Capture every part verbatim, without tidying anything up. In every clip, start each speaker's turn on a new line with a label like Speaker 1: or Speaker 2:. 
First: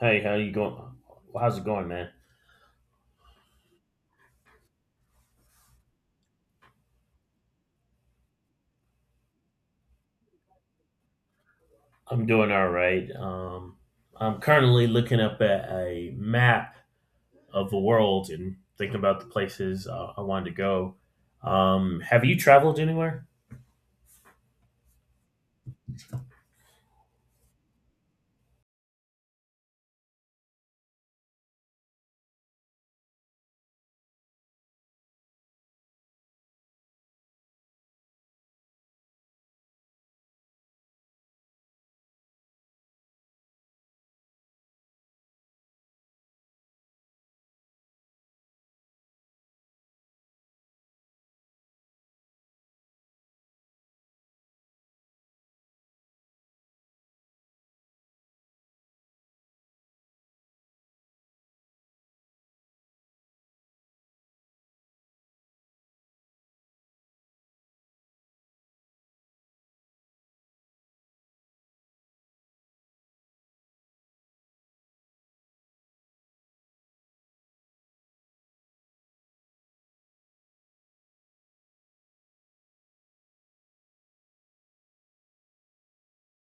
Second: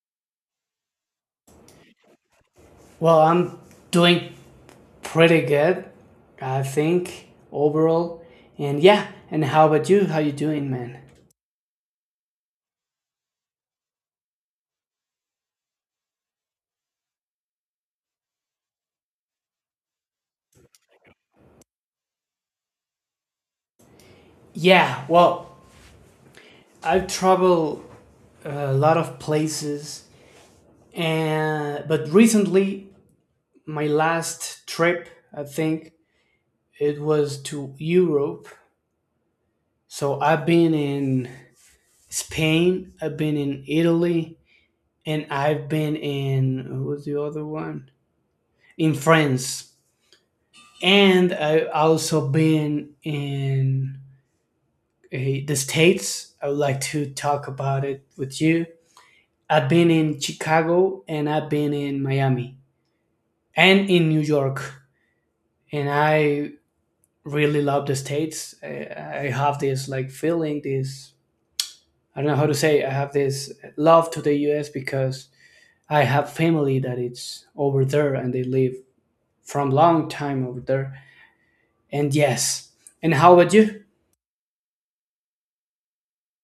Speaker 1: Hey, how you going? How's it going, man?
Speaker 2: Well, I'm doing pretty good, I think, overall. And yeah, and how about you? How you doing, man?
Speaker 1: I'm doing all right. Um, I'm currently looking up at a map of the world and thinking about the places uh, I wanted to go. Um, have you traveled anywhere?
Speaker 2: Yeah, well, I've traveled a lot of places, and but recently my last trip, I think, it was to Europe. So I've been in Spain, I've been in Italy, and I've been in what was the other one? In France. And I've also been in uh, the states. I would like to talk about it with you. I've been in Chicago and I've been in Miami and in New York, and I really love the states. I, I have this like feeling, this I don't know how to say. I have this love to the U S because I have family that it's over there and they live from long time over there. And yes, and how about you?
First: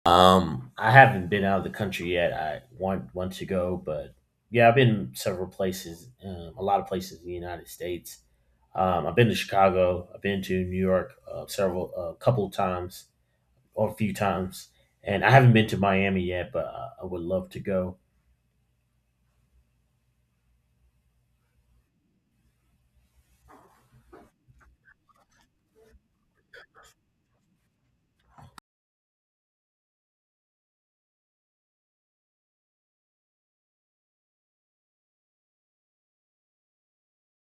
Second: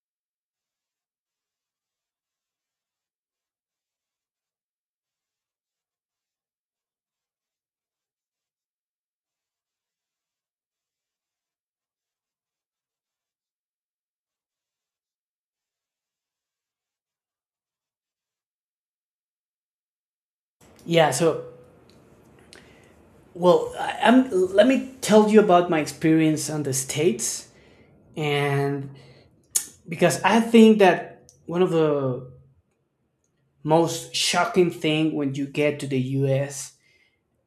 Speaker 1: Um, I haven't been out of the country yet. I want want to go, but yeah, I've been several places, um, a lot of places in the United States. Um, I've been to Chicago. I've been to New York, uh, several, a couple of times. A few times, and I haven't been to Miami yet, but I- I would love to go.
Speaker 2: Yeah, so well, I, I'm, let me tell you about my experience on the States. And because I think that one of the most shocking thing when you get to the U S,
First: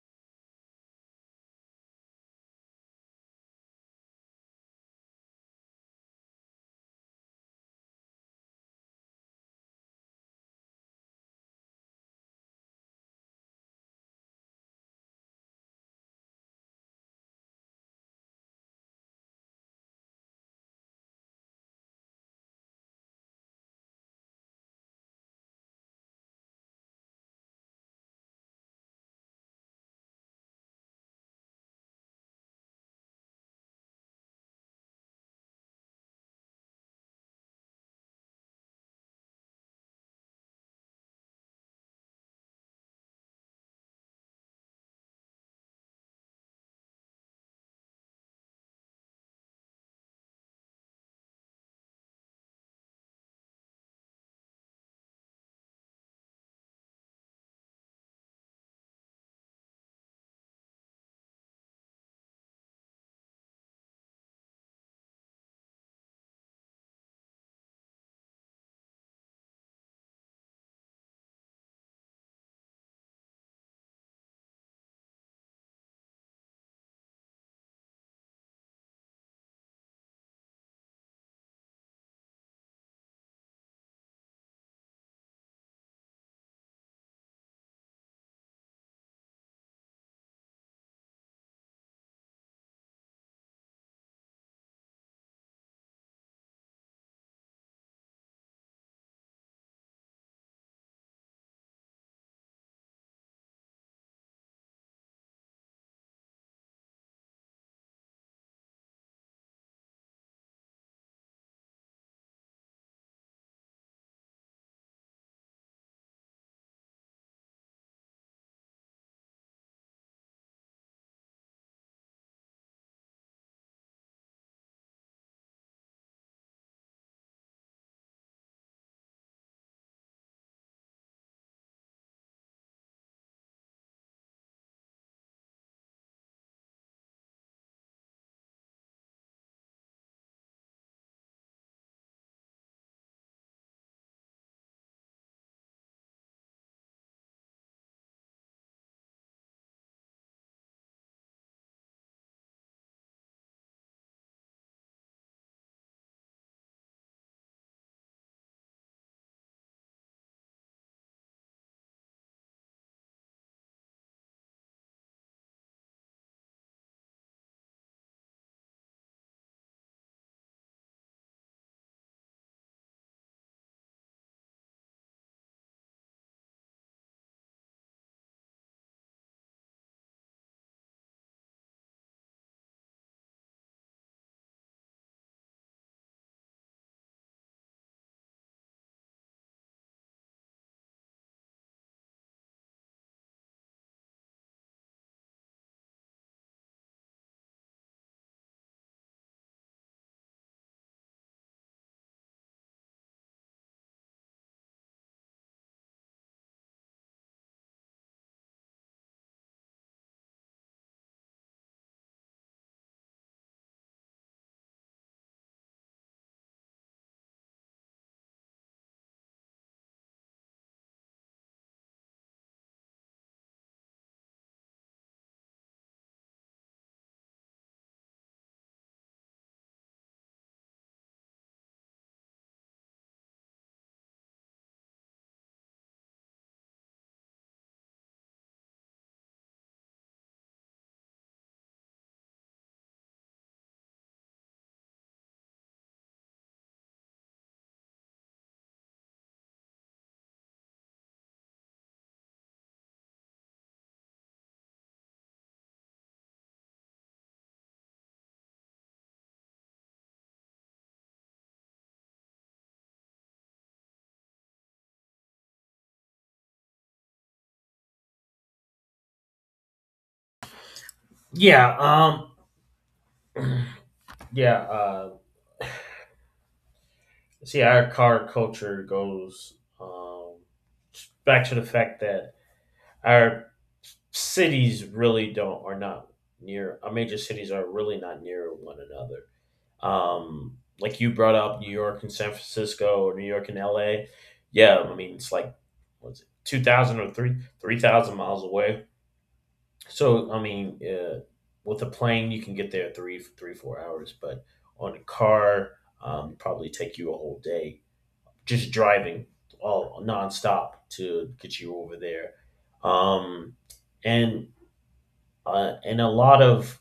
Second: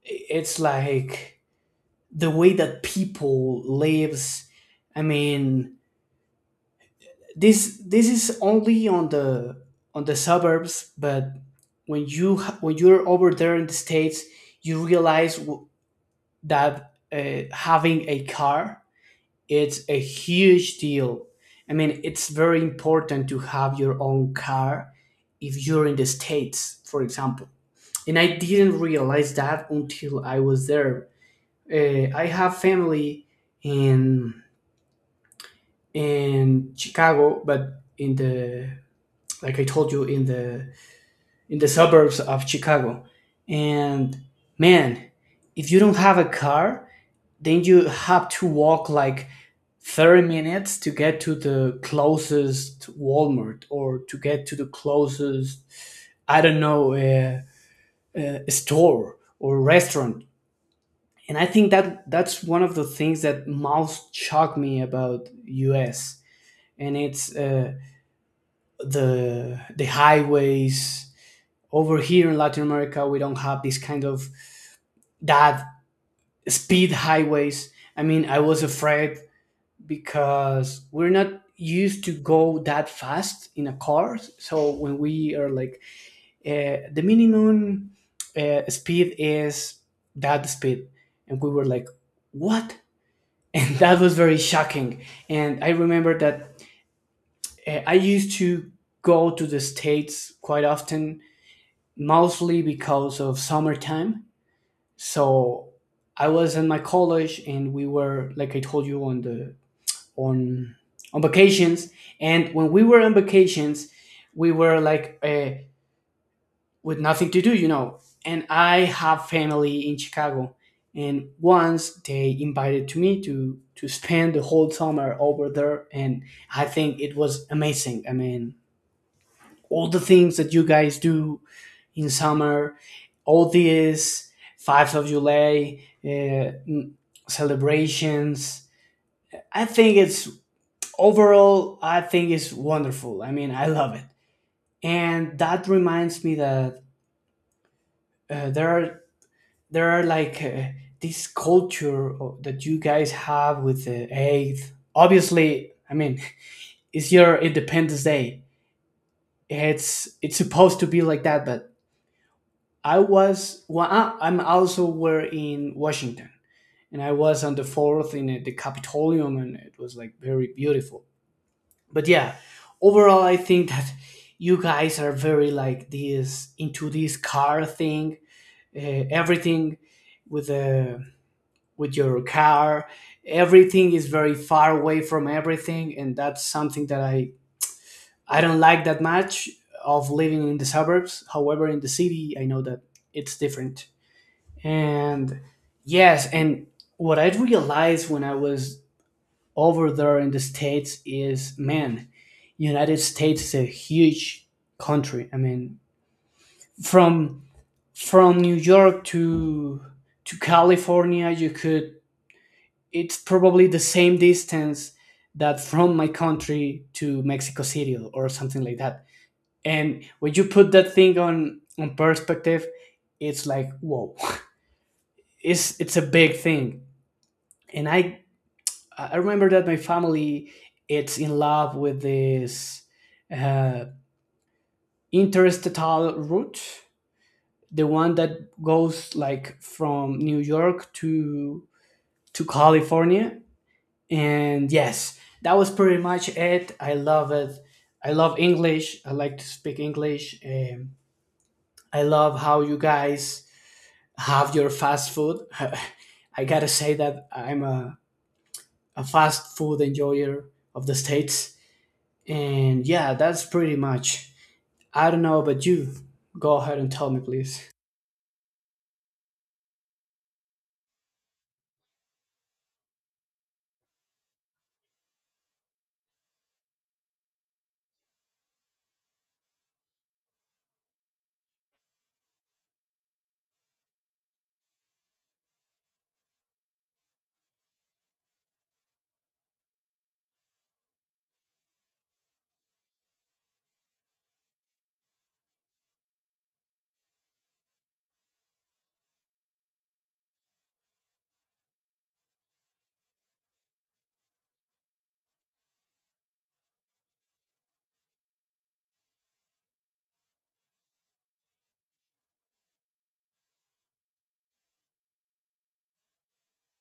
Speaker 2: it's like the way that people lives. I mean, this this is only on the on the suburbs, but when you ha- when you're over there in the states, you realize w- that uh, having a car, it's a huge deal. I mean, it's very important to have your own car if you're in the States, for example. And I didn't realize that until I was there. Uh, I have family in in Chicago, but in the like I told you in the in the suburbs of Chicago. And man, if you don't have a car, then you have to walk like thirty minutes to get to the closest Walmart or to get to the closest, I don't know, uh, uh, store or restaurant. And I think that that's one of the things that most shocked me about U S. And it's uh, the the highways. Over here in Latin America, we don't have this kind of that speed highways. I mean, I was afraid because we're not used to go that fast in a car. So when we are like uh, the minimum uh, speed is that speed, and we were like, what? And that was very shocking. And I remember that uh, I used to go to the states quite often, mostly because of summertime. So I was in my college, and we were like I told you on the on on vacations, and when we were on vacations we were like uh, with nothing to do, you know, and I have family in Chicago. And once they invited to me to to spend the whole summer over there, and I think it was amazing. I mean, all the things that you guys do in summer, all these five of July uh, m- celebrations, I think it's overall, I think it's wonderful. I mean, I love it, and that reminds me that uh, there are there are like uh, this culture o- that you guys have with the eighth. Obviously, I mean, it's your Independence Day. It's it's supposed to be like that, but I was well, I, I'm also were in Washington, and I was on the fourth in uh, the Capitolium, and it was like very beautiful. But yeah, overall I think that you guys are very like this into this car thing, uh, everything with the with your car. Everything is very far away from everything, and that's something that i i don't like that much of living in the suburbs. However, in the city I know that it's different. And yes, and what I realized when I was over there in the states is, man, United States is a huge country. I mean, from from New York to to California, you could, it's probably the same distance that from my country to Mexico City or something like that. And when you put that thing on on perspective, it's like whoa. it's it's a big thing, and i I I remember that my family, it's in love with this uh, interestatal route, the one that goes like from New York to to California. And yes, that was pretty much it. I love it. I love English. I like to speak English. Um, I love how you guys have your fast food. I gotta say that I'm a, a fast food enjoyer of the states. And yeah, that's pretty much. I don't know, but you go ahead and tell me, please.
Speaker 1: Yeah, um, yeah. Uh, see, our car culture goes um, back to the fact that our cities really don't, are not near, our major cities are really not near one another. Um, like you brought up New York and San Francisco, or New York and L A. Yeah, I mean it's like, what's it, two thousand or three three thousand miles away. So I mean, uh, with a plane you can get there three three four hours, but on a car, um, probably take you a whole day just driving, all nonstop, to get you over there. Um, and uh, and a lot of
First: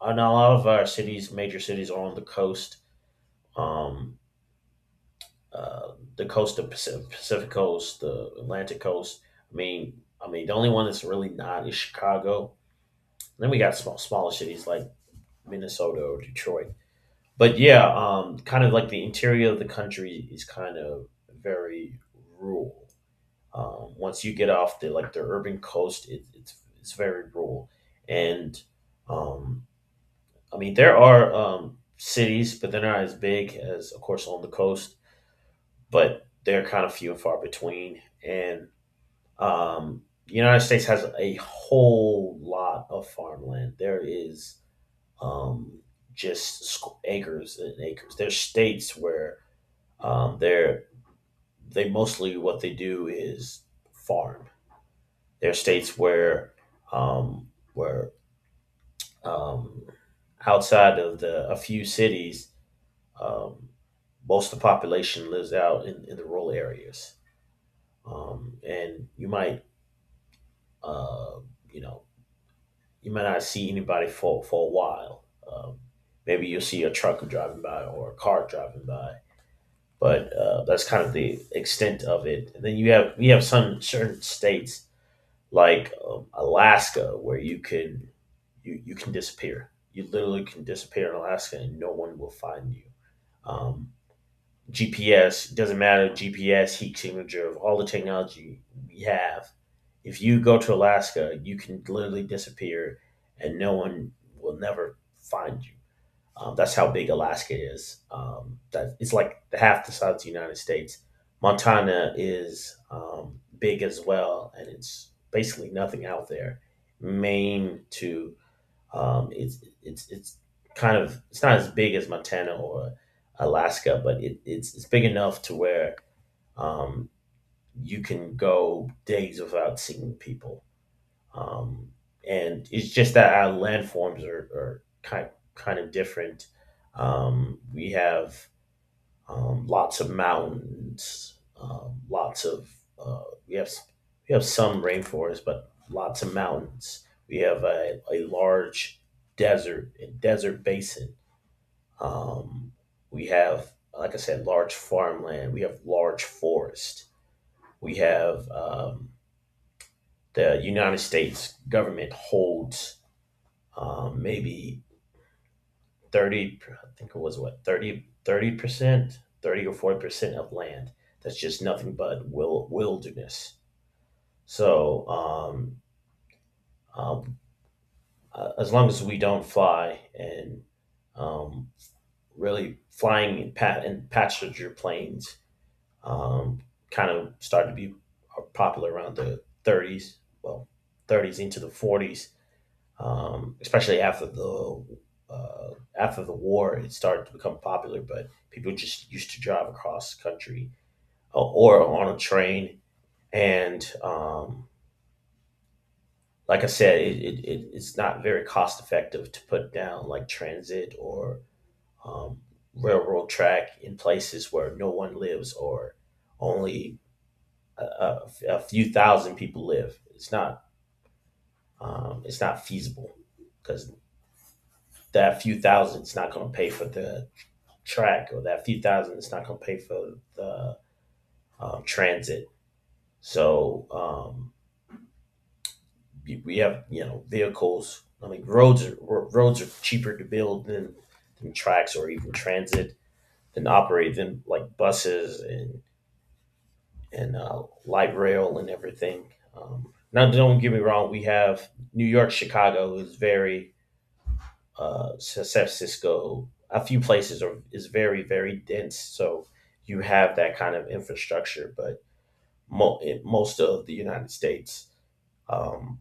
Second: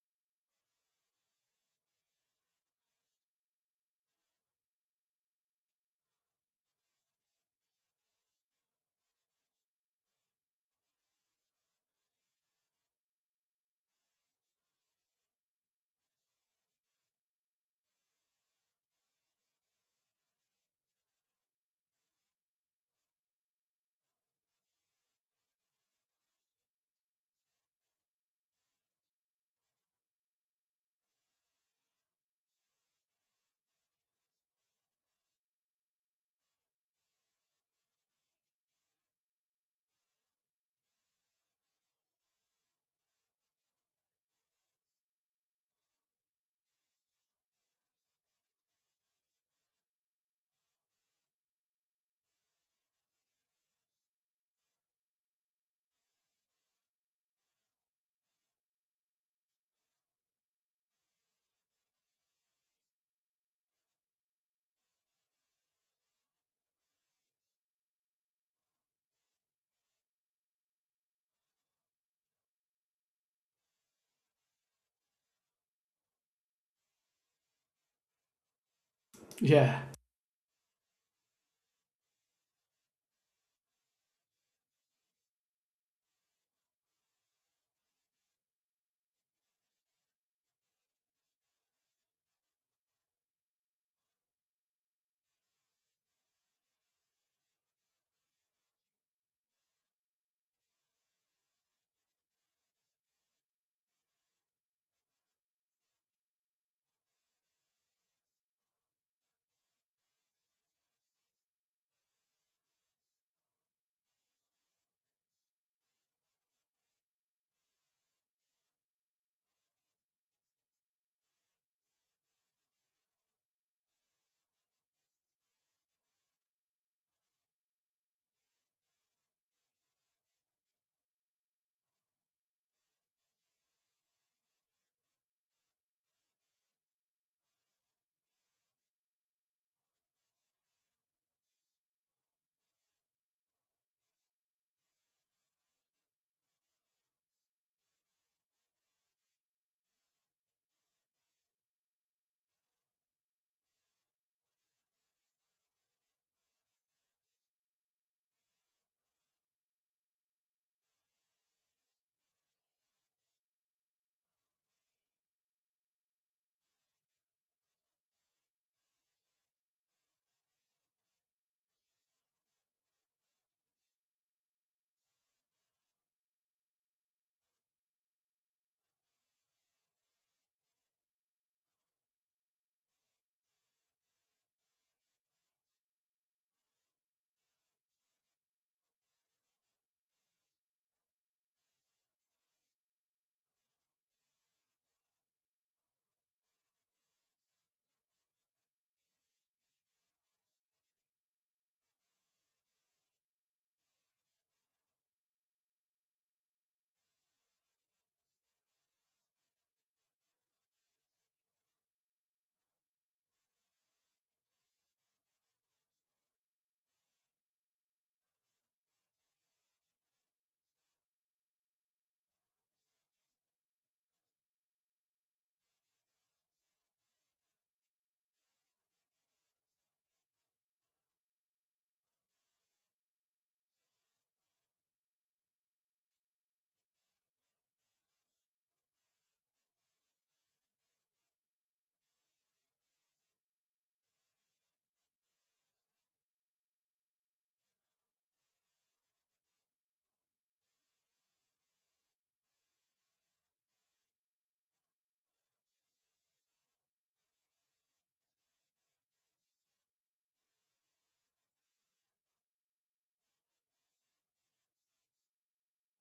Speaker 1: and a lot of our cities, major cities, are on the coast. Um, uh, the coast of Pacific, Pacific coast, the Atlantic coast. I mean, I mean, the only one that's really not is Chicago. Then we got small, smaller cities, like Minnesota or Detroit. But yeah, um, kind of like, the interior of the country is kind of very rural. Um, once you get off the like the urban coast, it, it's it's very rural, and um, I mean there are, um, cities, but they're not as big as, of course, on the coast. But they're kind of few and far between, and um, the United States has a whole lot of farmland. There is, um, just squ- acres and acres. There's states where, um, they're they mostly, what they do is farm. There are states where, um, where um, outside of the a few cities, um, most of the population lives out in, in, the rural areas, um, and you might uh, you know you might not see anybody for for a while. Um, Maybe you'll see a truck driving by, or a car driving by,
Speaker 2: Yeah,
Speaker 1: but uh, that's kind of the extent of it. And then you have you have some certain states like, um, Alaska, where you can you, you can disappear. You literally can disappear in Alaska, and no one will find you. Um, G P S doesn't matter. G P S, heat signature, of all the technology we have. If you go to Alaska, you can literally disappear, and no one will never find you. Um, that's how big Alaska is. Um, that it's like half the size of the United States. Montana is, um, big as well, and it's basically nothing out there. Maine to, um, it's it's it's kind of, it's not as big as Montana or Alaska, but it, it's it's big enough to where, um, you can go days without seeing people, um, and it's just that our landforms are, are kind kind of different. Um, we have, um, lots of mountains, um, lots of, uh, we have s- we have some rainforest, but lots of mountains. We have a, a large desert and desert basin. Um, we have, like I said, large farmland. We have large forest. We have, um, the United States government holds, um, maybe thirty, i think it was what thirty, thirty percent thirty or forty percent of land that's just nothing but wil- wilderness. So, um, um, uh, as long as we don't fly, and um, really flying in, pa- in passenger planes, um, kind of started to be popular around the thirties, well thirties into the forties, um, especially after the, uh, after the war, it started to become popular. But people just used to drive across the country, uh, or on a train, and um, like I said, it, it, it it's not very cost effective to put down, like, transit or um, railroad track in places where no one lives, or only a, a, a few thousand people live. It's not um, it's not feasible, because that few thousand is not going to pay for the track, or that few thousand it's not going to pay for the, um, transit. So um, we- have, you know, vehicles. I mean, roads are, roads are cheaper to build than, than tracks, or even transit than operate than, like, buses and and uh, light rail and everything. Um, now, don't get me wrong, we have New York. Chicago is very, uh, San Francisco, a few places are is very, very dense, so you have that kind of infrastructure. But mo- in most of the United States, Um,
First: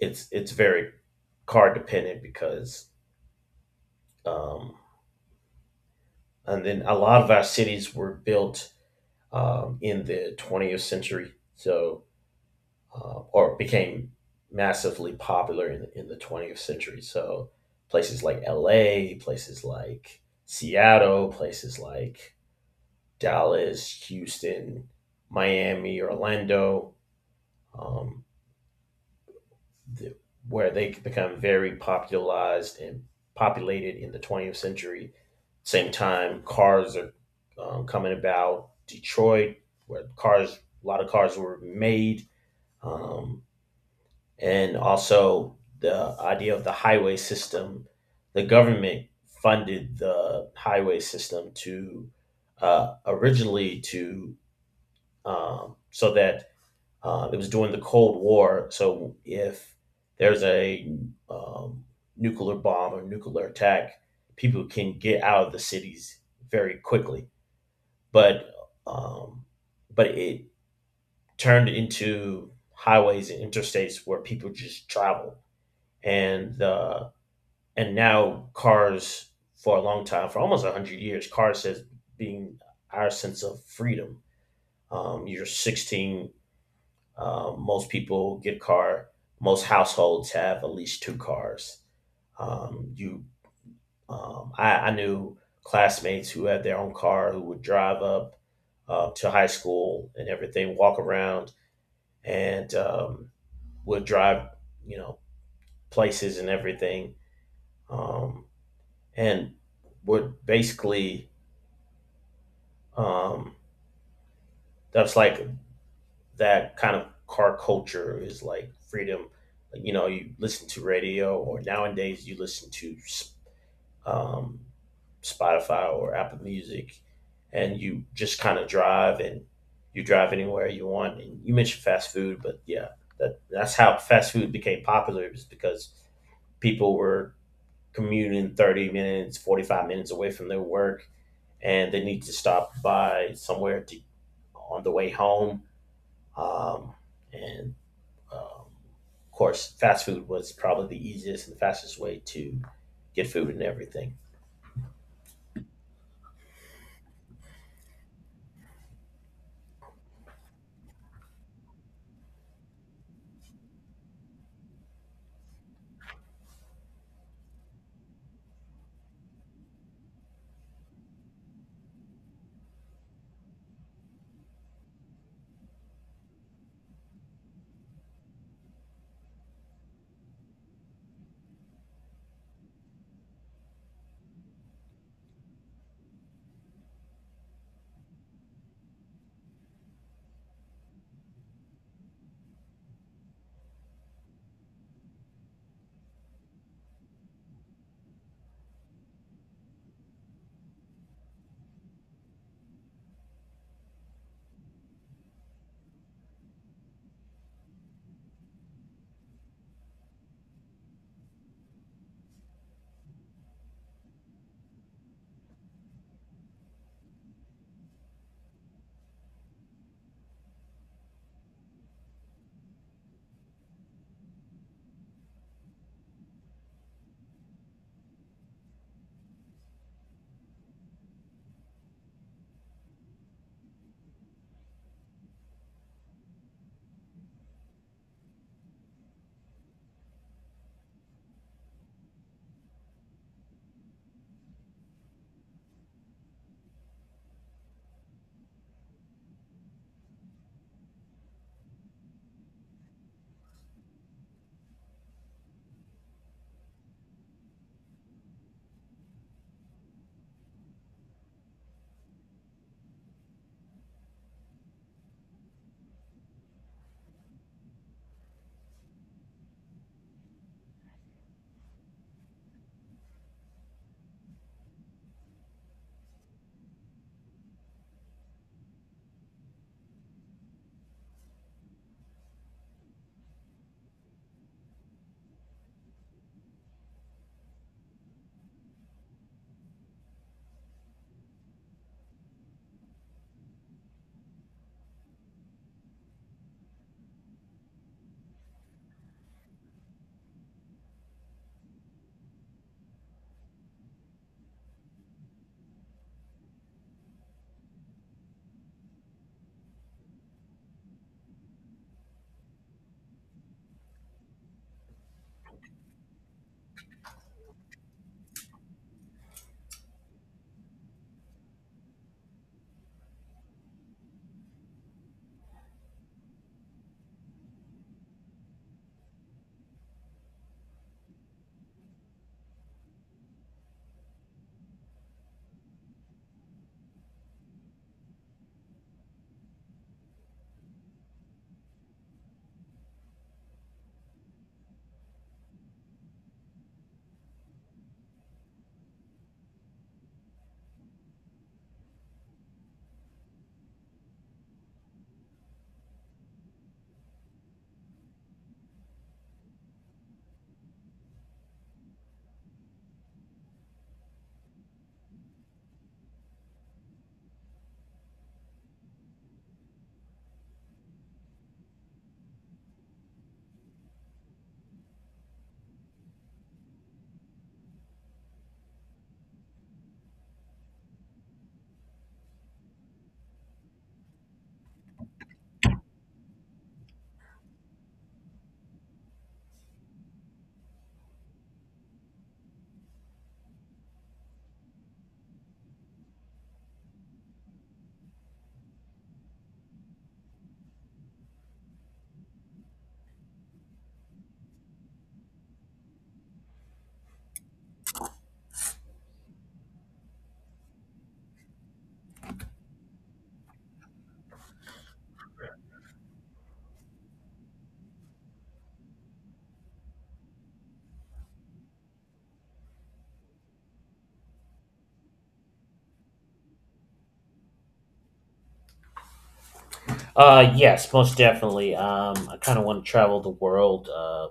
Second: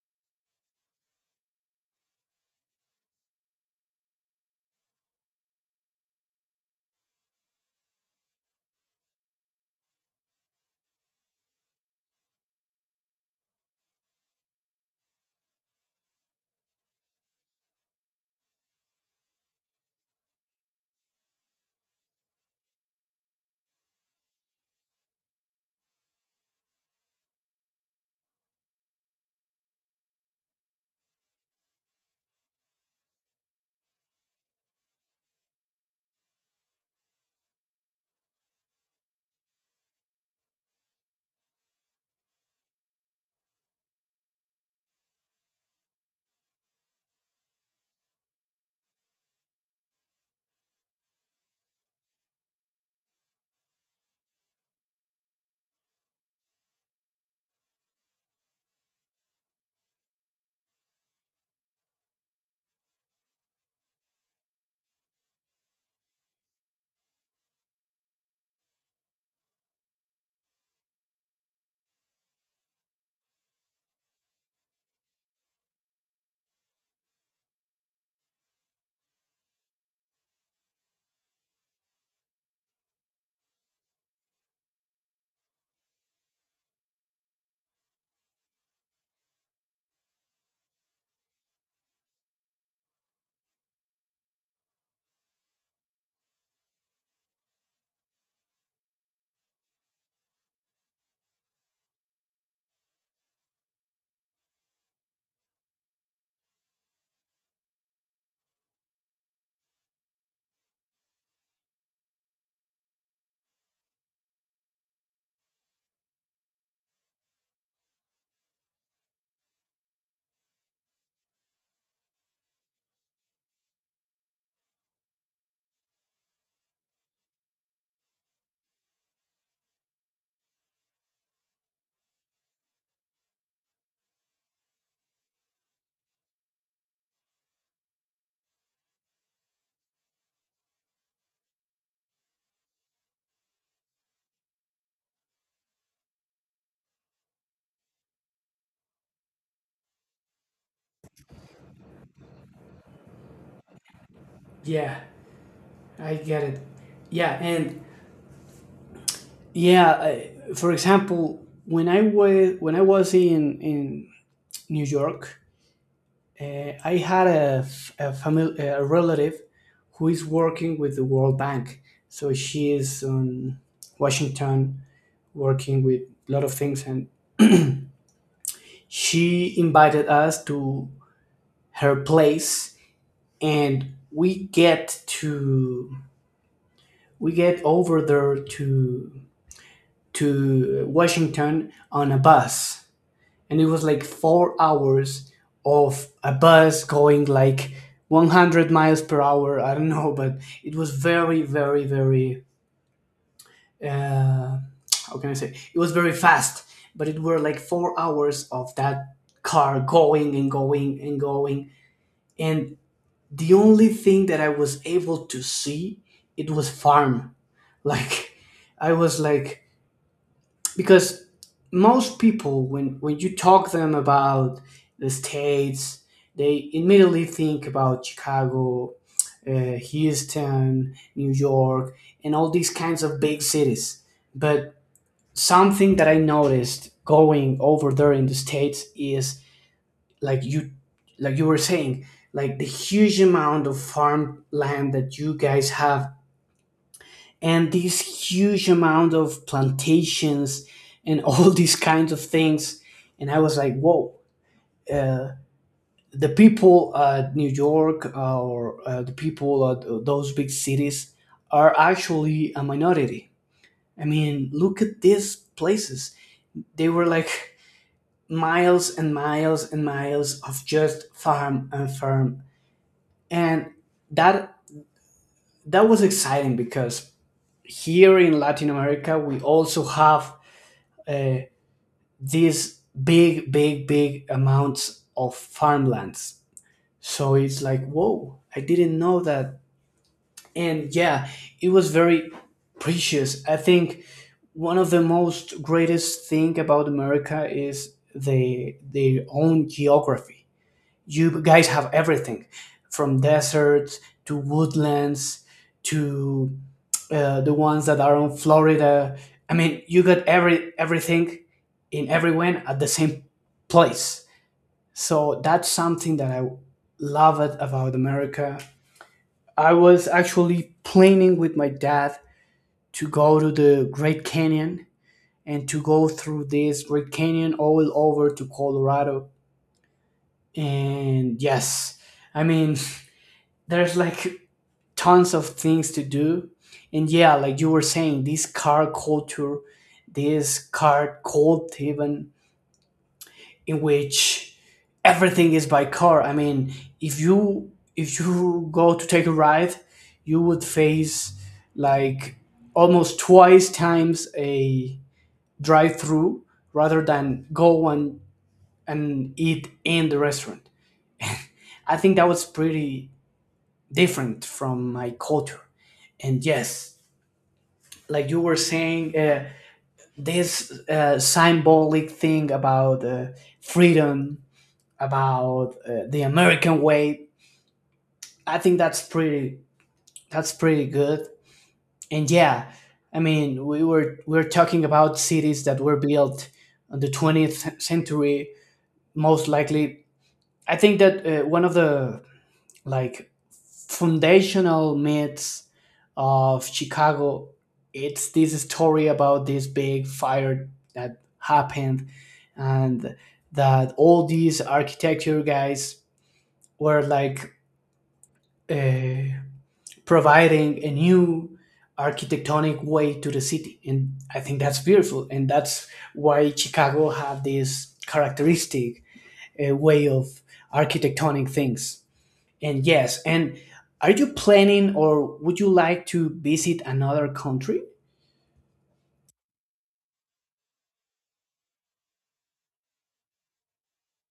Speaker 1: it's it's very car dependent, because, um, and then a lot of our cities were built, um, in the twentieth century. So, uh, or became massively popular in in the twentieth century. So places like L A, places like Seattle, places like Dallas, Houston, Miami, Orlando. Um, the, where they become very popularized and populated in the twentieth century. Same time, cars are, um, coming about. Detroit, where cars, a lot of cars were made, um, and also the idea of the highway system. The government funded the highway system to, uh, originally to, um, so that, uh, it was during the Cold War. So if there's a, um, nuclear bomb or nuclear attack, people can get out of the cities very quickly. But um, but it turned into highways and interstates where people just travel. And uh, and now cars, for a long time, for almost a hundred years, cars has been our sense of freedom. Um, you're sixteen. Um, most people get a car. Most households have at least two cars. Um, you, um, I, I knew classmates who had their own car, who would drive up, uh, to high school and everything, walk around, and um, would drive, you know, places and everything, um, and would basically um, that's like, that kind of car culture is like freedom. Like, You know, you listen to radio, or nowadays you listen to, um, Spotify or Apple Music, and you just kind of drive, and you drive anywhere you want. And you mentioned fast food, but yeah, that that's how fast food became popular, is because people were commuting thirty minutes, forty-five minutes away from their work, and they need to stop by somewhere to, on the way home. Um, and um, of course, fast food was probably the easiest and fastest way to get food and everything.
Speaker 2: yeah, I get it. Yeah, and yeah, I, for example, when I was when I was in in New York, uh, I had a f- a, family, a relative who is working with the World Bank. So she is in Washington working with a lot of things, and she invited us to her place, and we get to we get over there to to Washington on a bus, and it was like four hours of a bus going like one hundred miles per hour. I don't know, but it was very, very, very. Uh, how can I say? It was very fast, but it were like four hours of that car going and going and going, and the only thing that I was able to see, it was farm. Like, I was like, because most people when when you talk them about the states, they immediately think about Chicago, uh, Houston, New York, and all these kinds of big cities. But something that I noticed going over there in the states is like you, like you were saying, like the huge amount of farmland that you guys have and this huge amount of plantations and all these kinds of things. And I was like, whoa, uh, the people at New York uh, or uh, the people at those big cities are actually a minority. I mean, look at these places, they were like miles and miles and miles of just farm and farm. And that that was exciting because here in Latin America we also have uh, these big, big, big amounts of farmlands. So it's like, whoa, I didn't know that. And yeah, it was very precious. I think one of the most greatest thing about America is the their own geography. You guys have everything, from deserts to woodlands to uh, the ones that are on Florida. I mean, you got every everything in everyone at the same place. So that's something that I love it about America. I was actually planning with my dad to go to the Great Canyon and to go through this Great Canyon all over to Colorado. And yes, I mean, there's like tons of things to do. And yeah, like you were saying, this car culture, this car cult even, in which everything is by car. I mean, if you if you go to take a ride, you would face like almost twice times a drive through rather than go and and eat in the restaurant. I think that was pretty different from my culture. And yes, like you were saying, uh, this uh, symbolic thing about uh, freedom, about uh, the American way. I think that's pretty. That's pretty good. And yeah, I mean, we were we are talking about cities that were built on the twentieth century, most likely. I think that uh, one of the like foundational myths of Chicago, it's this story about this big fire that happened, and that all these architecture guys were like uh, providing a new architectonic way to the city. And I think that's beautiful, and that's why Chicago have this characteristic uh, way of architectonic things. And yes, and are you planning or would you like to visit another country?
Speaker 1: Uh, yes, most definitely. Um, I kind of want to travel the world, uh,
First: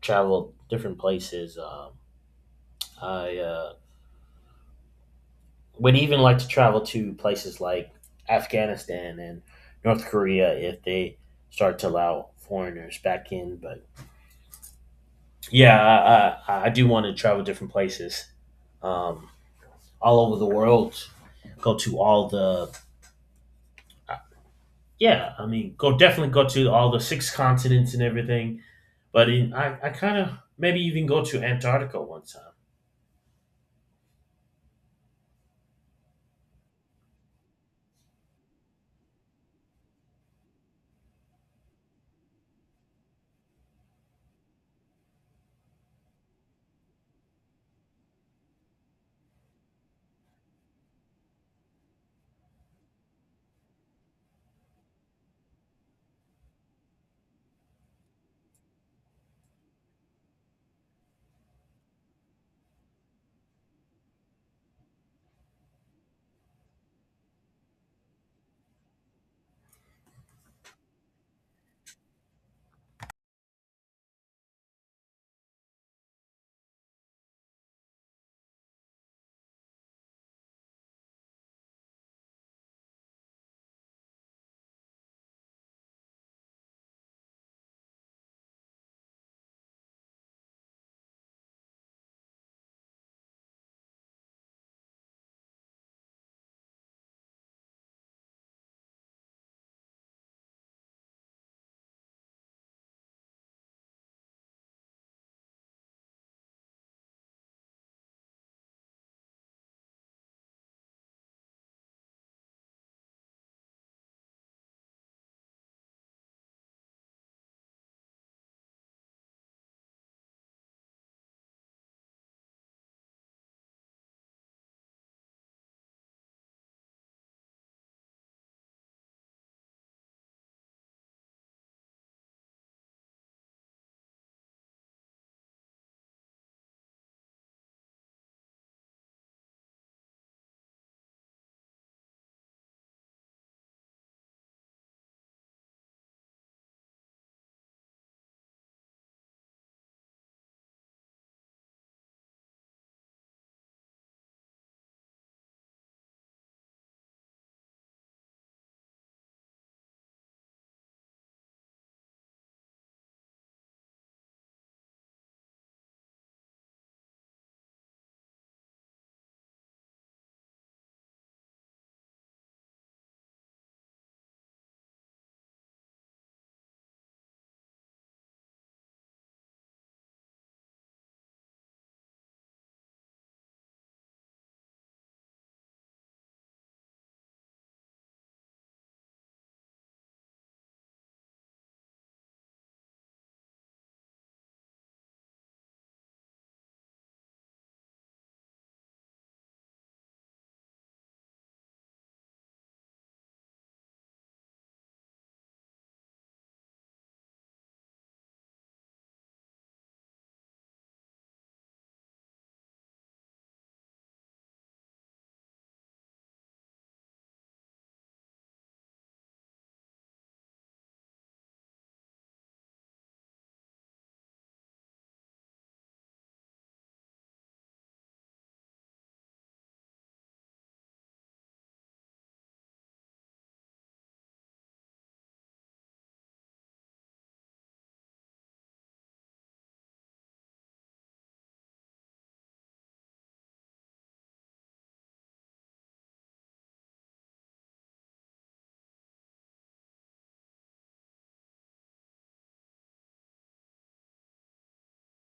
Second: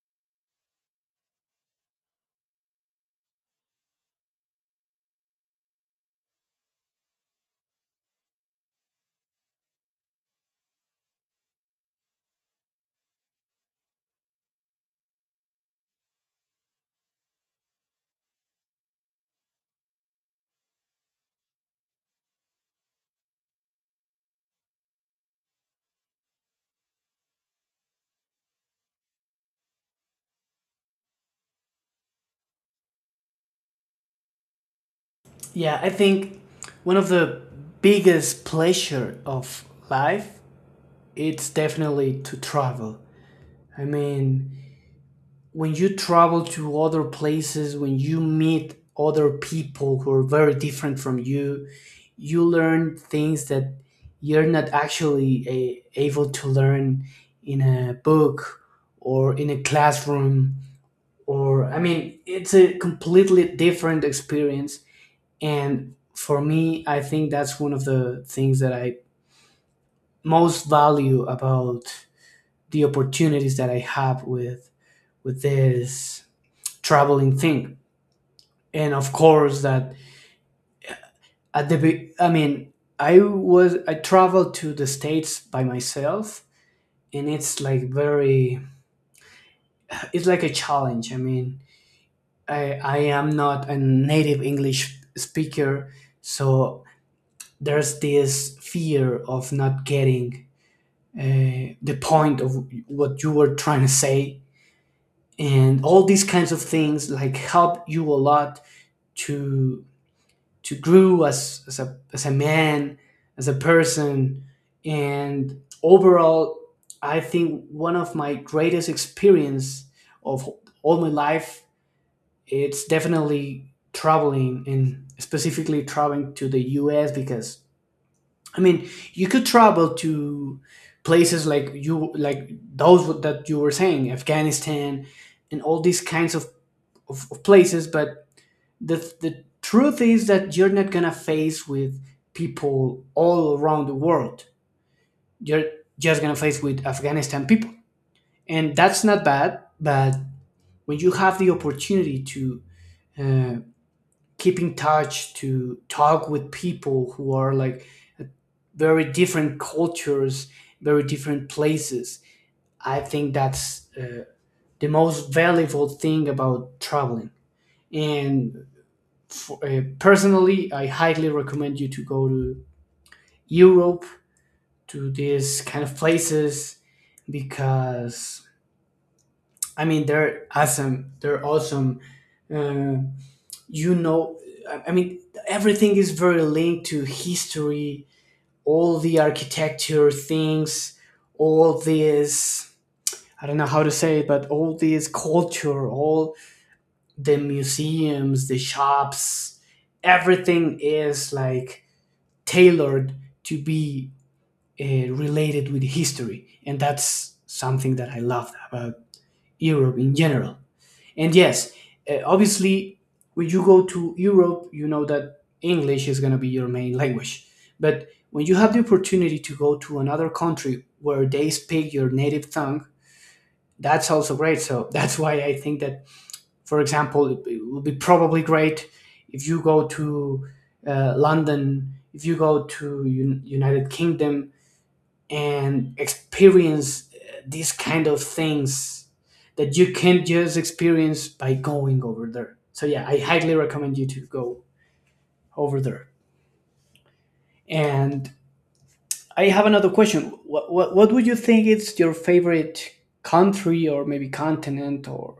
Speaker 1: travel different places. Um, I, uh, would even like to travel to places like Afghanistan and North Korea, if they start to allow foreigners back in. But yeah, I, I, I do want to travel different places, um, all over the world. Go to all the yeah, I mean, go definitely go to all the six continents and everything. But in, I, I kind of, maybe even, go to Antarctica one time.
Speaker 2: Yeah, I think one of the biggest pleasure of life, it's definitely to travel. I mean, when you travel to other places, when you meet other people who are very different from you, you learn things that you're not actually a, able to learn in a book or in a classroom. Or, I mean, it's a completely different experience. And for me, I think that's one of the things that I most value about the opportunities that I have with with this traveling thing. And of course that, at the be- I mean, i was I traveled to the States by myself, and it's like very it's like a challenge, I mean. I i am not a native English speaker, so there's this fear of not getting uh, the point of what you were trying to say, and all these kinds of things like help you a lot to to grow as, as a as a man, as a person, and overall I think one of my greatest experience of all my life, it's definitely traveling and specifically traveling to the US, because I mean, you could travel to places like you like those that you were saying, Afghanistan, and all these kinds of, of, of places, but the the truth is that you're not gonna face with people all around the world. You're just gonna face with Afghanistan people, and that's not bad. But when you have the opportunity to uh, keep in touch, to talk with people who are like very different cultures, very different places, I think that's uh, the most valuable thing about traveling. And for, uh, personally, I highly recommend you to go to Europe, to these kind of places, because I mean, they're awesome. They're awesome. Uh, you know, I I mean, everything is very linked to history. All the architecture things, all this. I don't know how to say it, but all this culture, all the museums, the shops, everything is like tailored to be uh, related with history. And that's something that I love about Europe in general. And yes, uh, obviously, when you go to Europe, you know that English is going to be your main language. But when you have the opportunity to go to another country where they speak your native tongue, that's also great. So that's why I think that, for example, it, it would be probably great if you go to uh, London, if you go to Un- United Kingdom and experience uh, these kind of things that you can't just experience by going over there. So yeah, I highly recommend you to go over there. And I have another question. What what, what would you think is your favorite country, or maybe continent, or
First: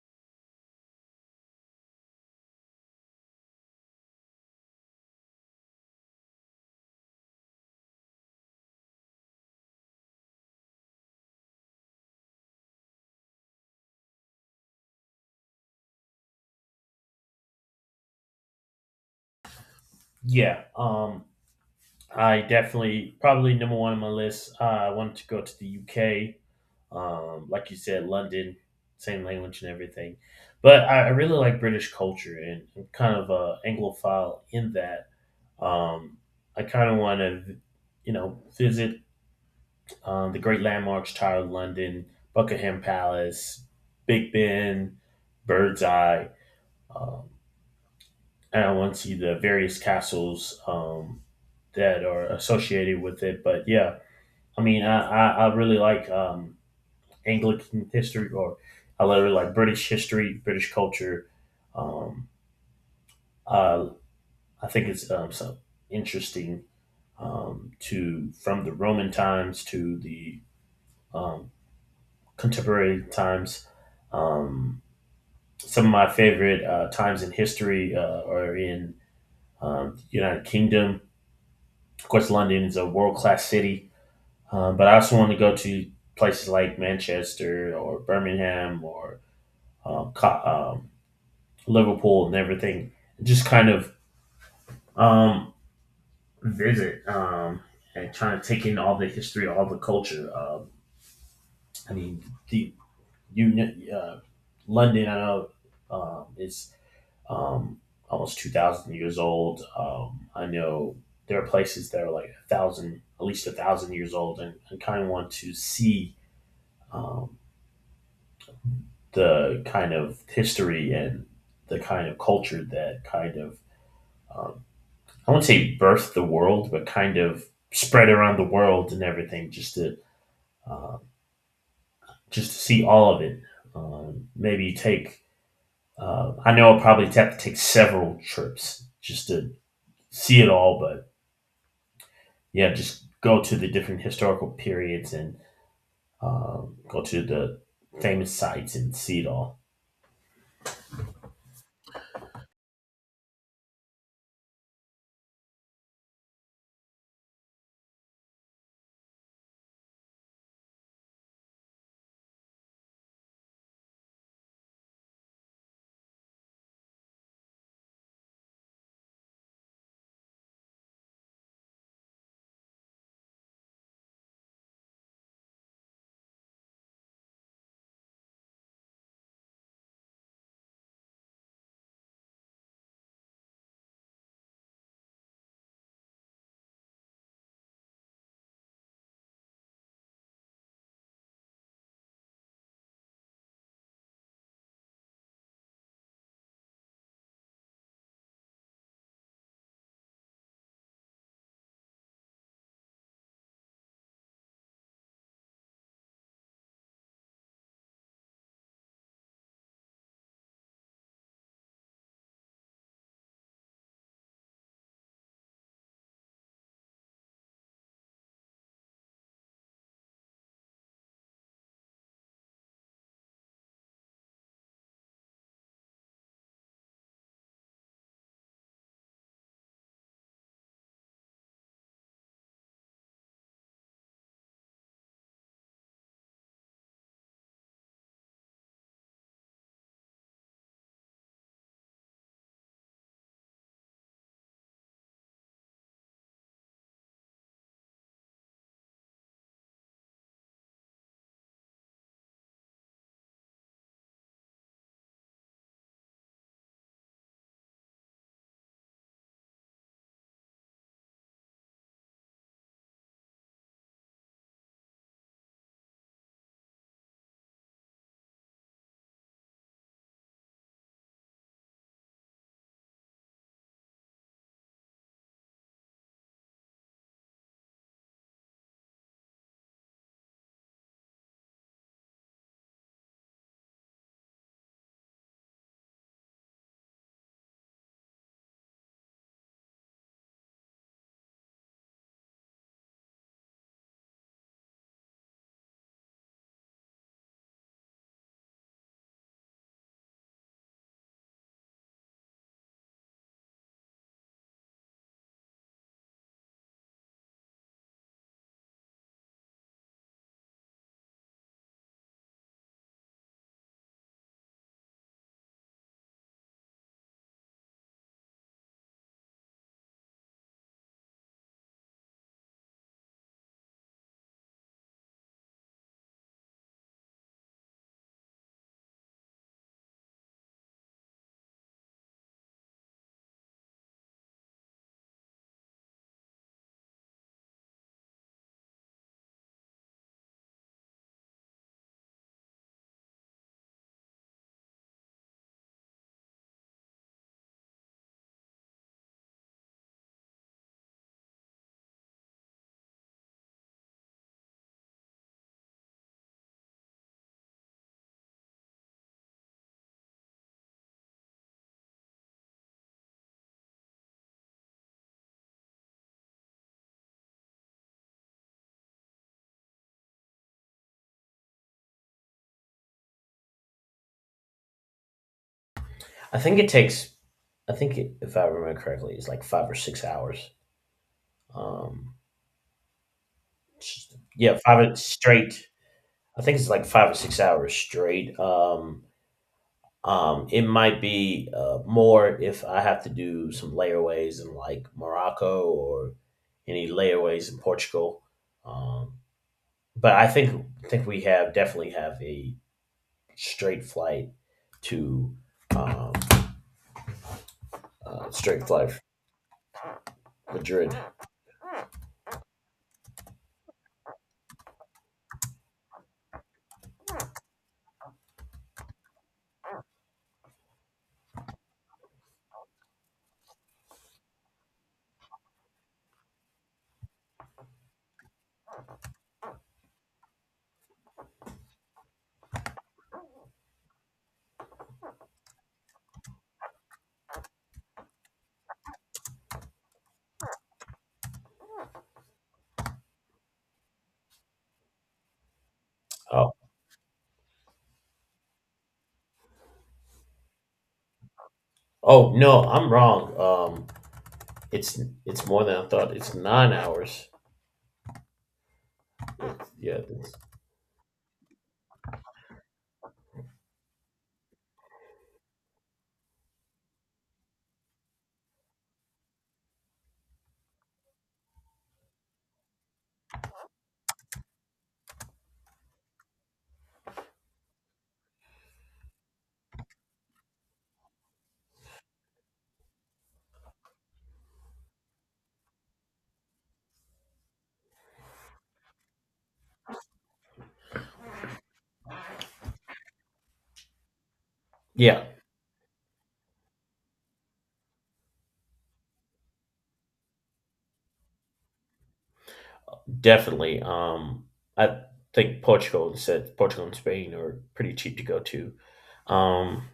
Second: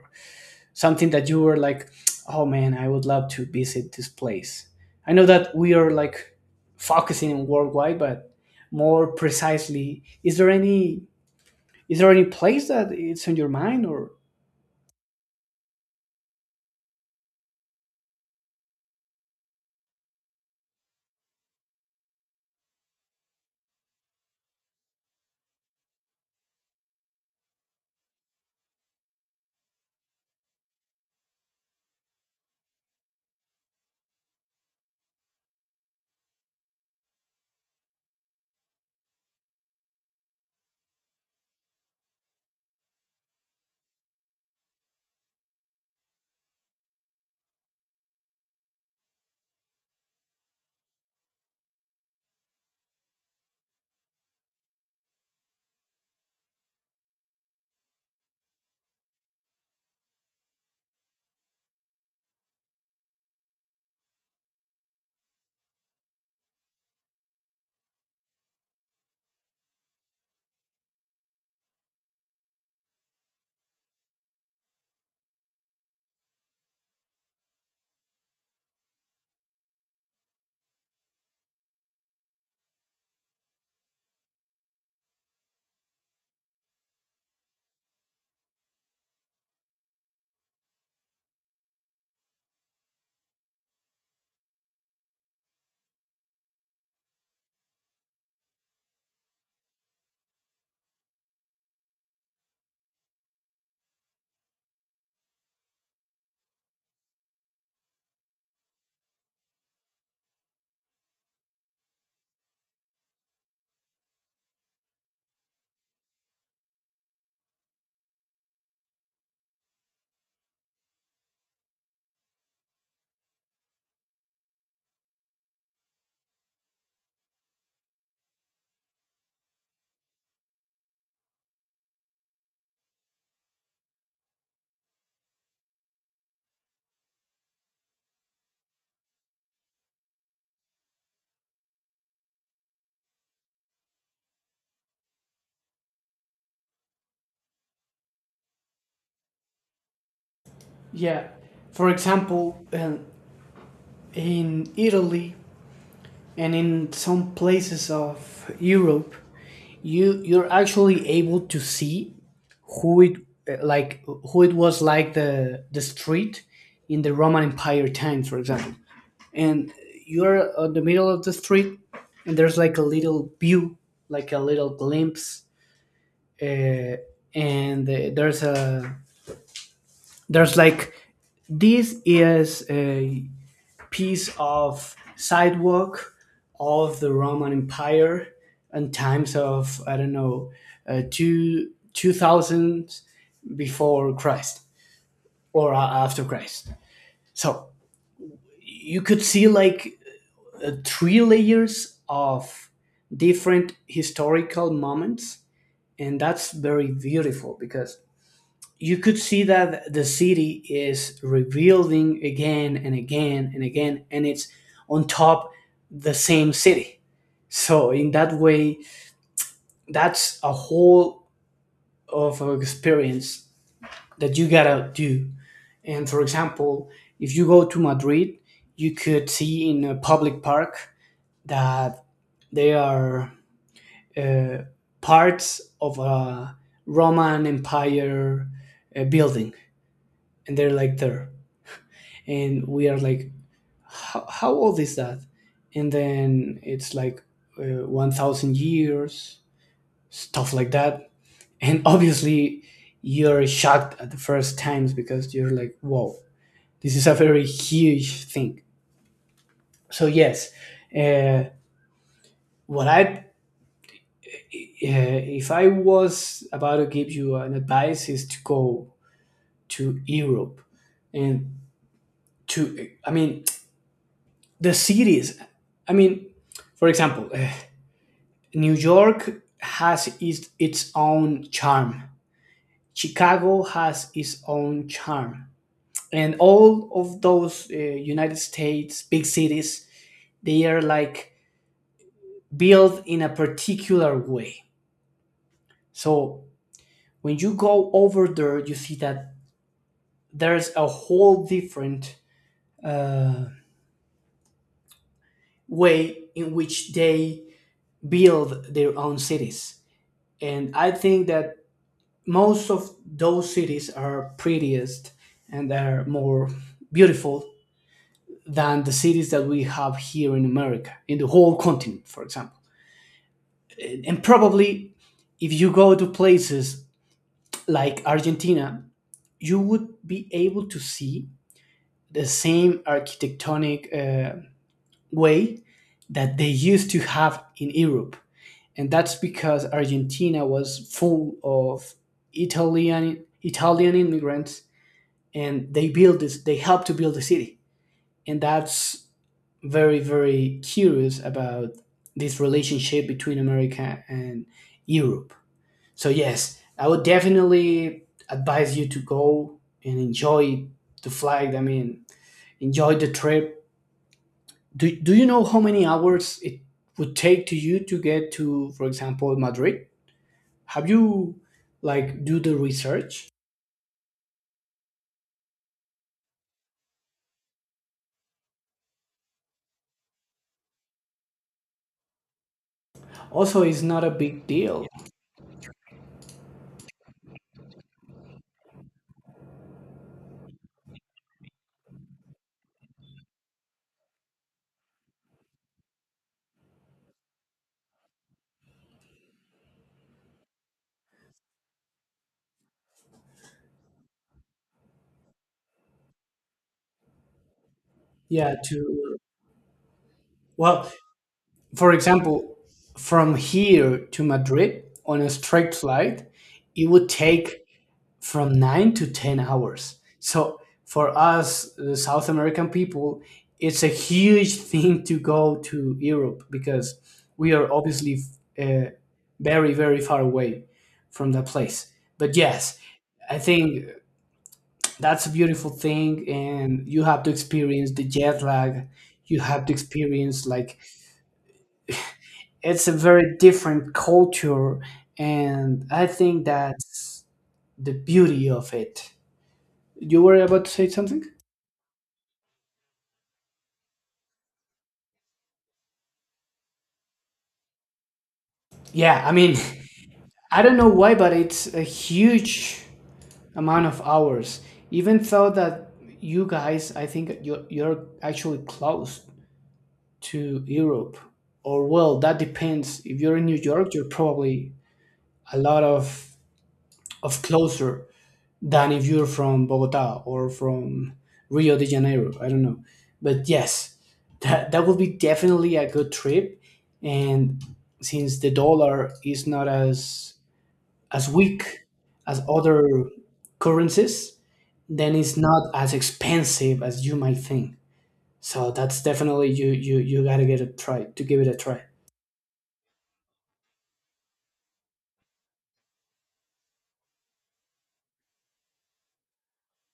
Speaker 2: something that you were like, oh man, I would love to visit this place? I know that we are like focusing on worldwide, but more precisely, is there any is there any place that it's on your mind, or,
Speaker 1: Yeah, um, I definitely, probably number one on my list. Uh, I wanted to go to the U K, um, like you said, London, same language and everything. But I, I really like British culture, and I'm kind of a Anglophile in that. Um, I kind of want to, you know, visit, um, the great landmarks: Tower of London, Buckingham Palace, Big Ben, Bird's Eye, um, and I want to see the various castles, um, that are associated with it. But yeah, I mean, I, I, I really like, um, Anglican history, or I really like British history, British culture. Um, uh, I think it's, um, so interesting, um, to from the Roman times to the, um, contemporary times. Um, some of my favorite, uh, times in history, uh, are in, um, United Kingdom. Of course, London is a world class city, um, but I also want to go to places like Manchester or Birmingham, or um, Co- um, Liverpool and everything. Just kind of, um, visit, um, and trying to take in all the history, all the culture. Um, I mean, the Union, uh, London, I know, um, is, um, almost two thousand years old. Um, I know there are places that are like a thousand, at least a thousand years old, and, and kind of want to see, um, the kind of history and the kind of culture that kind of, um, I won't say birthed the world, but kind of spread around the world and everything, just to, um just to see all of it. Um, maybe take, uh, I know I'll probably have to take several trips just to see it all. But yeah, just go to the different historical periods, and um, go to the famous sites, and see it all.
Speaker 2: yeah, for example, um, in Italy and in some places of Europe, you you're actually able to see who it uh, like who it was like, the the street in the Roman Empire times, for example. And you're on the middle of the street, and there's like a little view, like a little glimpse, uh, and uh, there's a there's like, this is a piece of sidewalk of the Roman Empire and times of, I don't know, uh, two 2000 before Christ, or a- after Christ. So you could see like uh, three layers of different historical moments, and that's very beautiful because you could see that the city is rebuilding again and again and again, and it's on top, the same city. So in that way, that's a whole of an experience that you gotta do. And for example, if you go to Madrid, you could see in a public park that they are uh, parts of a Roman Empire uh, building, and they're like there, and we are like, how how old is that? And then it's like uh, one thousand years, stuff like that, and obviously you're shocked at the first times because you're like, whoa, this is a very huge thing. So yes, uh, what I uh, if I was about to give you an advice is to go to Europe and to, I mean, the cities. I mean, for example, uh, New York has its, its own charm. Chicago has its own charm, and all of those uh, United States big cities, they are like built in a particular way. So when you go over there, you see that there's a whole different uh, way in which they build their own cities. And I think that most of those cities are prettiest and are more beautiful than the cities that we have here in America, in the whole continent, for example. And probably if you go to places like Argentina, you would be able to see the same architectonic uh, way that they used to have in Europe. And that's because Argentina was full of Italian Italian immigrants, and they built this. They helped to build the city, and that's very very curious about this relationship between America and Europe. So yes, I would definitely advise you to go and enjoy the flight. I mean, enjoy the trip. Do Do you know how many hours it would take to you to get to, for example, Madrid? Have you, like, do the research?
Speaker 1: I think it takes. I think it, if I remember correctly, it's like five or six hours. Um,
Speaker 2: Also, it's not a
Speaker 1: s-
Speaker 2: big
Speaker 1: yeah,
Speaker 2: deal.
Speaker 1: five straight. I think it's like five or six hours straight. Um, um, it might be, uh, more if I have to do some layaways in, like, Morocco, or any layaways in Portugal. Um, but I think I think we have definitely have a straight flight to, um, uh,
Speaker 2: Yeah,
Speaker 1: straight flight
Speaker 2: to, well,
Speaker 1: Madrid.
Speaker 2: for example, from here to Madrid on a straight flight it would take from nine to ten hours, so for us, the South American people, it's a huge thing to go to Europe because we are obviously, uh, very very far away from that place. But yes, I think that's a beautiful thing, and you have to experience the jet lag, you have to experience like, it's a very different culture, and I think
Speaker 1: Oh,
Speaker 2: that's the beauty of it. You were about to say something?
Speaker 1: oh no, I'm wrong. Um, it's it's more than I thought. It's nine hours.
Speaker 2: Yeah, I mean,
Speaker 1: Yeah, it's-
Speaker 2: I don't know why but it's a huge amount of hours, even though that, you guys, I think you're, you're actually close to Europe, or well, that depends. If you're in New York, you're probably a lot of of closer than if you're from Bogota or from Rio de Janeiro. I don't know, but yes, that that would be definitely a good trip. And since the dollar is not as as weak as other currencies, then
Speaker 1: yeah,
Speaker 2: it's not as expensive as you might think. So that's definitely, you you you gotta get a try to give it a try.
Speaker 1: definitely. Um, I think, Portugal and said Portugal and Spain are pretty cheap to go to. Um,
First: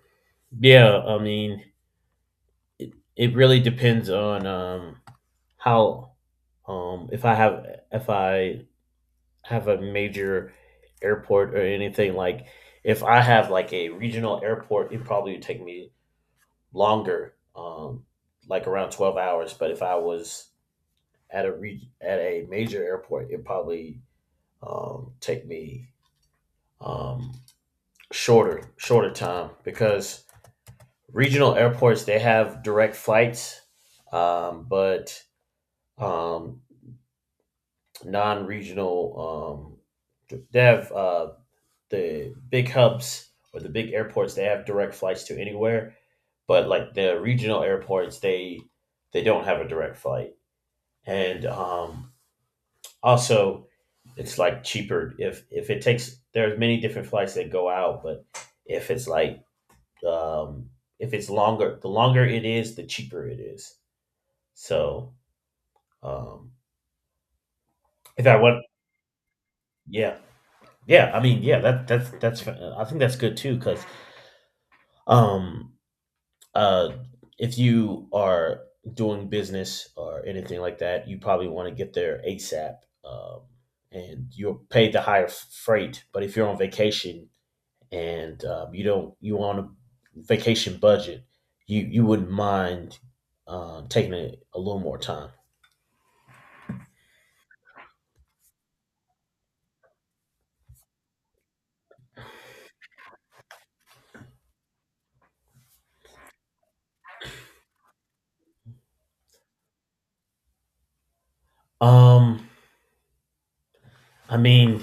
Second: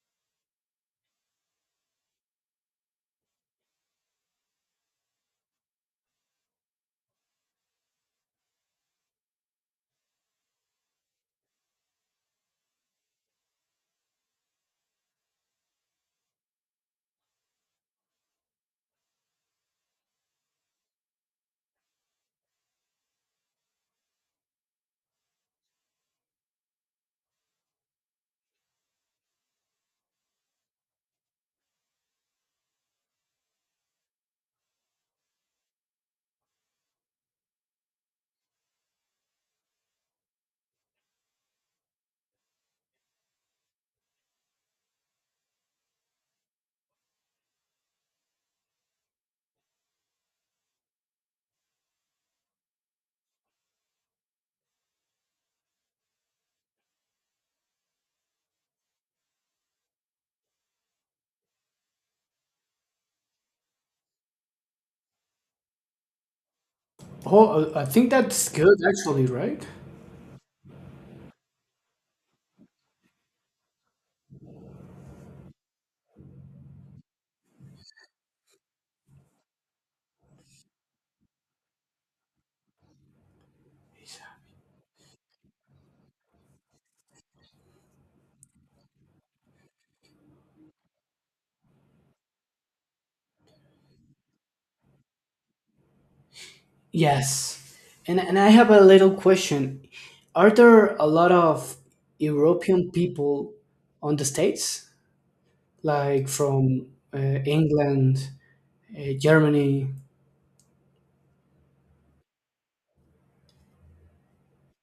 Speaker 1: yeah, I mean, it, it really depends on, um how, um if I have if I have a major airport or anything. Like, if I have like a regional airport, it probably would take me longer, um like, around twelve hours. But if I was at a re- at a major airport, it probably, um take me, um shorter shorter time, because regional airports, they have direct flights, um but, um non-regional, um they have, uh the big hubs, or the big airports, they have direct flights to anywhere. But like the regional airports, they they don't have a direct flight. And um, also it's like cheaper, if if it takes, there's many different flights that go out. But if it's like um, if it's longer, the longer it is, the cheaper it is. So, um,
Speaker 2: Oh, I I think
Speaker 1: if I
Speaker 2: that's
Speaker 1: want
Speaker 2: good actually, right?
Speaker 1: yeah. Yeah, I mean, yeah, that that's that's I think that's good too, because um uh, if you are doing business or anything like that, you probably want to get there ASAP. Um, and you're paid the higher freight. But if you're on vacation, and um, you don't, you on a vacation budget, you you wouldn't mind, uh, taking a, a little more time.
Speaker 2: Yes. And, and I have a little question. Are there a lot of European people on the States? Like from uh, England, uh, Germany?
Speaker 1: Um, I mean,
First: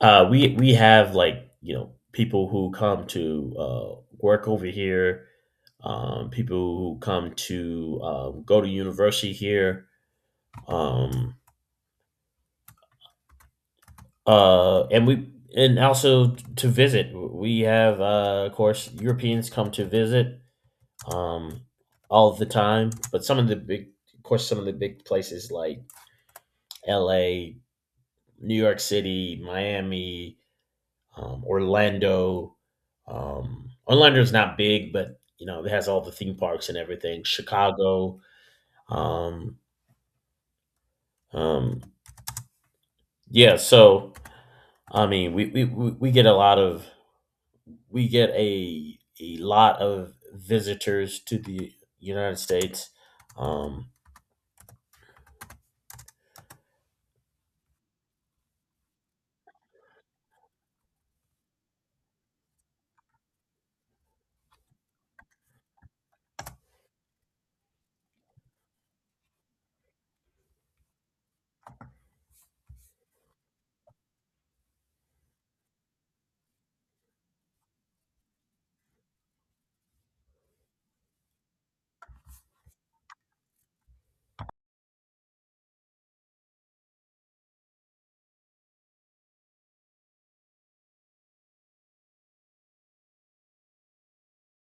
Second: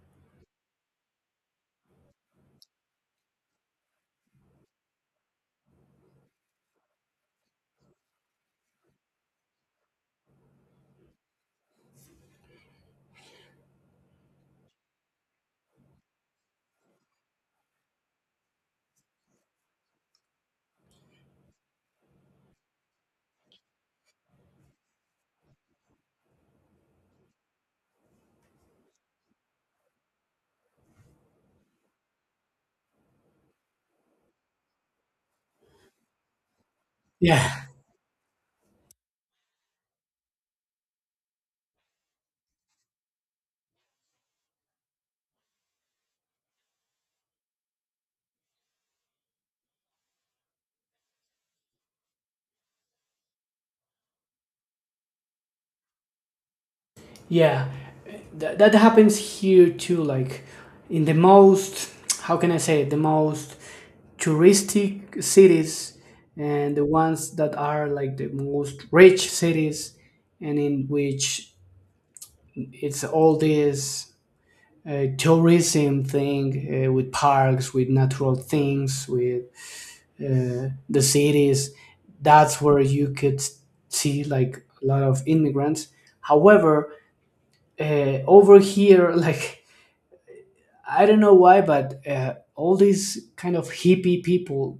Speaker 1: uh, we we have, like, you know people who come to, uh, work over here, um, people who come to, um, go to university here, um, uh, and we and also to visit. We have, uh, of course, Europeans come to visit, um, all of the time. But some of the big, of course, some of the big places like L A, New York City, Miami, um, Orlando. Um, Orlando's not big, but you know it has all the theme parks and everything.
Speaker 2: Yeah,
Speaker 1: Chicago. Um, um, Yeah, so I mean, we we we we get a lot of we get a a lot of visitors to the United States. Um,
Speaker 2: yeah. That, that happens here too. Like in the most, how can I say it? The most touristic cities, and the ones that are like the most rich cities, and in which it's all this uh, tourism thing, uh, with parks, with natural things, with uh, the cities. That's where you could see like a lot of immigrants. However, uh, over here, like, I don't know why, but uh, all these kind of hippie people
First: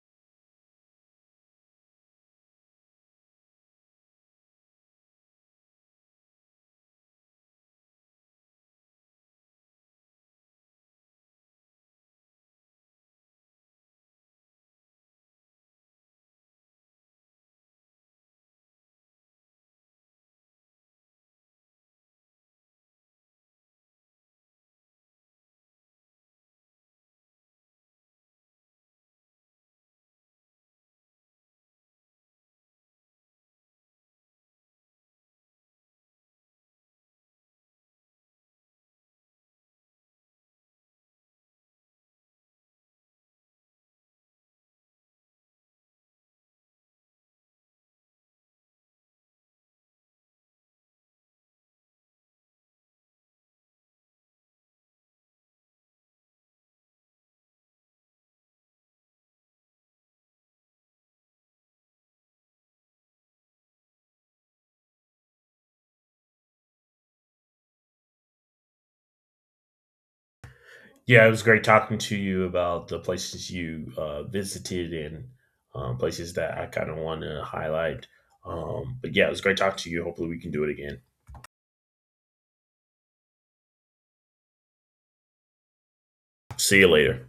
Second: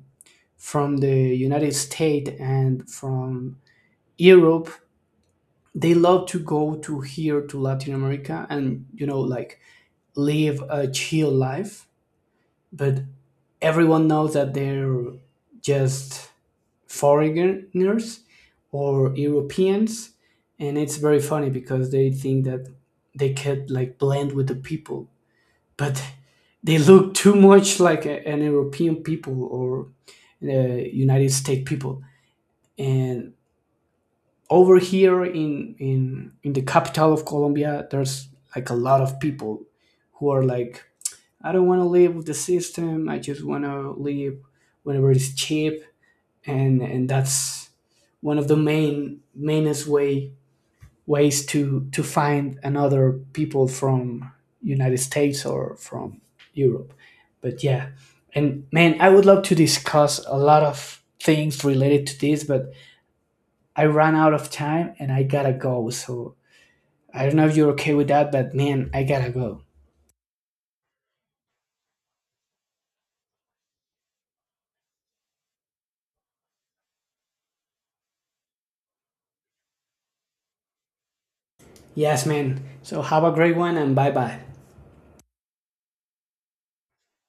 Speaker 2: from the United States and from Europe, they love to go to here to Latin America and you know like live a chill life, but everyone knows that they're just foreigners or Europeans, and it's very funny because they think that they could like blend with the people, but they look too much like a, an European people or uh, United States people. And over here in in in the capital of Colombia, there's like a lot of people who are like, I don't want to live with the system. I just want to live whenever it's cheap, and and that's one of the main mainest way ways to to find another people from United States or from Europe. But yeah, and man, I would love to discuss a lot of things related to this, but I ran out of time and I gotta go. So I don't know if you're okay with that, but man, I gotta go.
Speaker 1: yeah, it was great talking to you about the places you, uh, visited, and um, places that I kind of want to highlight. Um, but yeah, it was great talking to you. Hopefully, we can do it again.
Speaker 2: Yes, man. So have a great one and bye bye.
Speaker 1: See you later.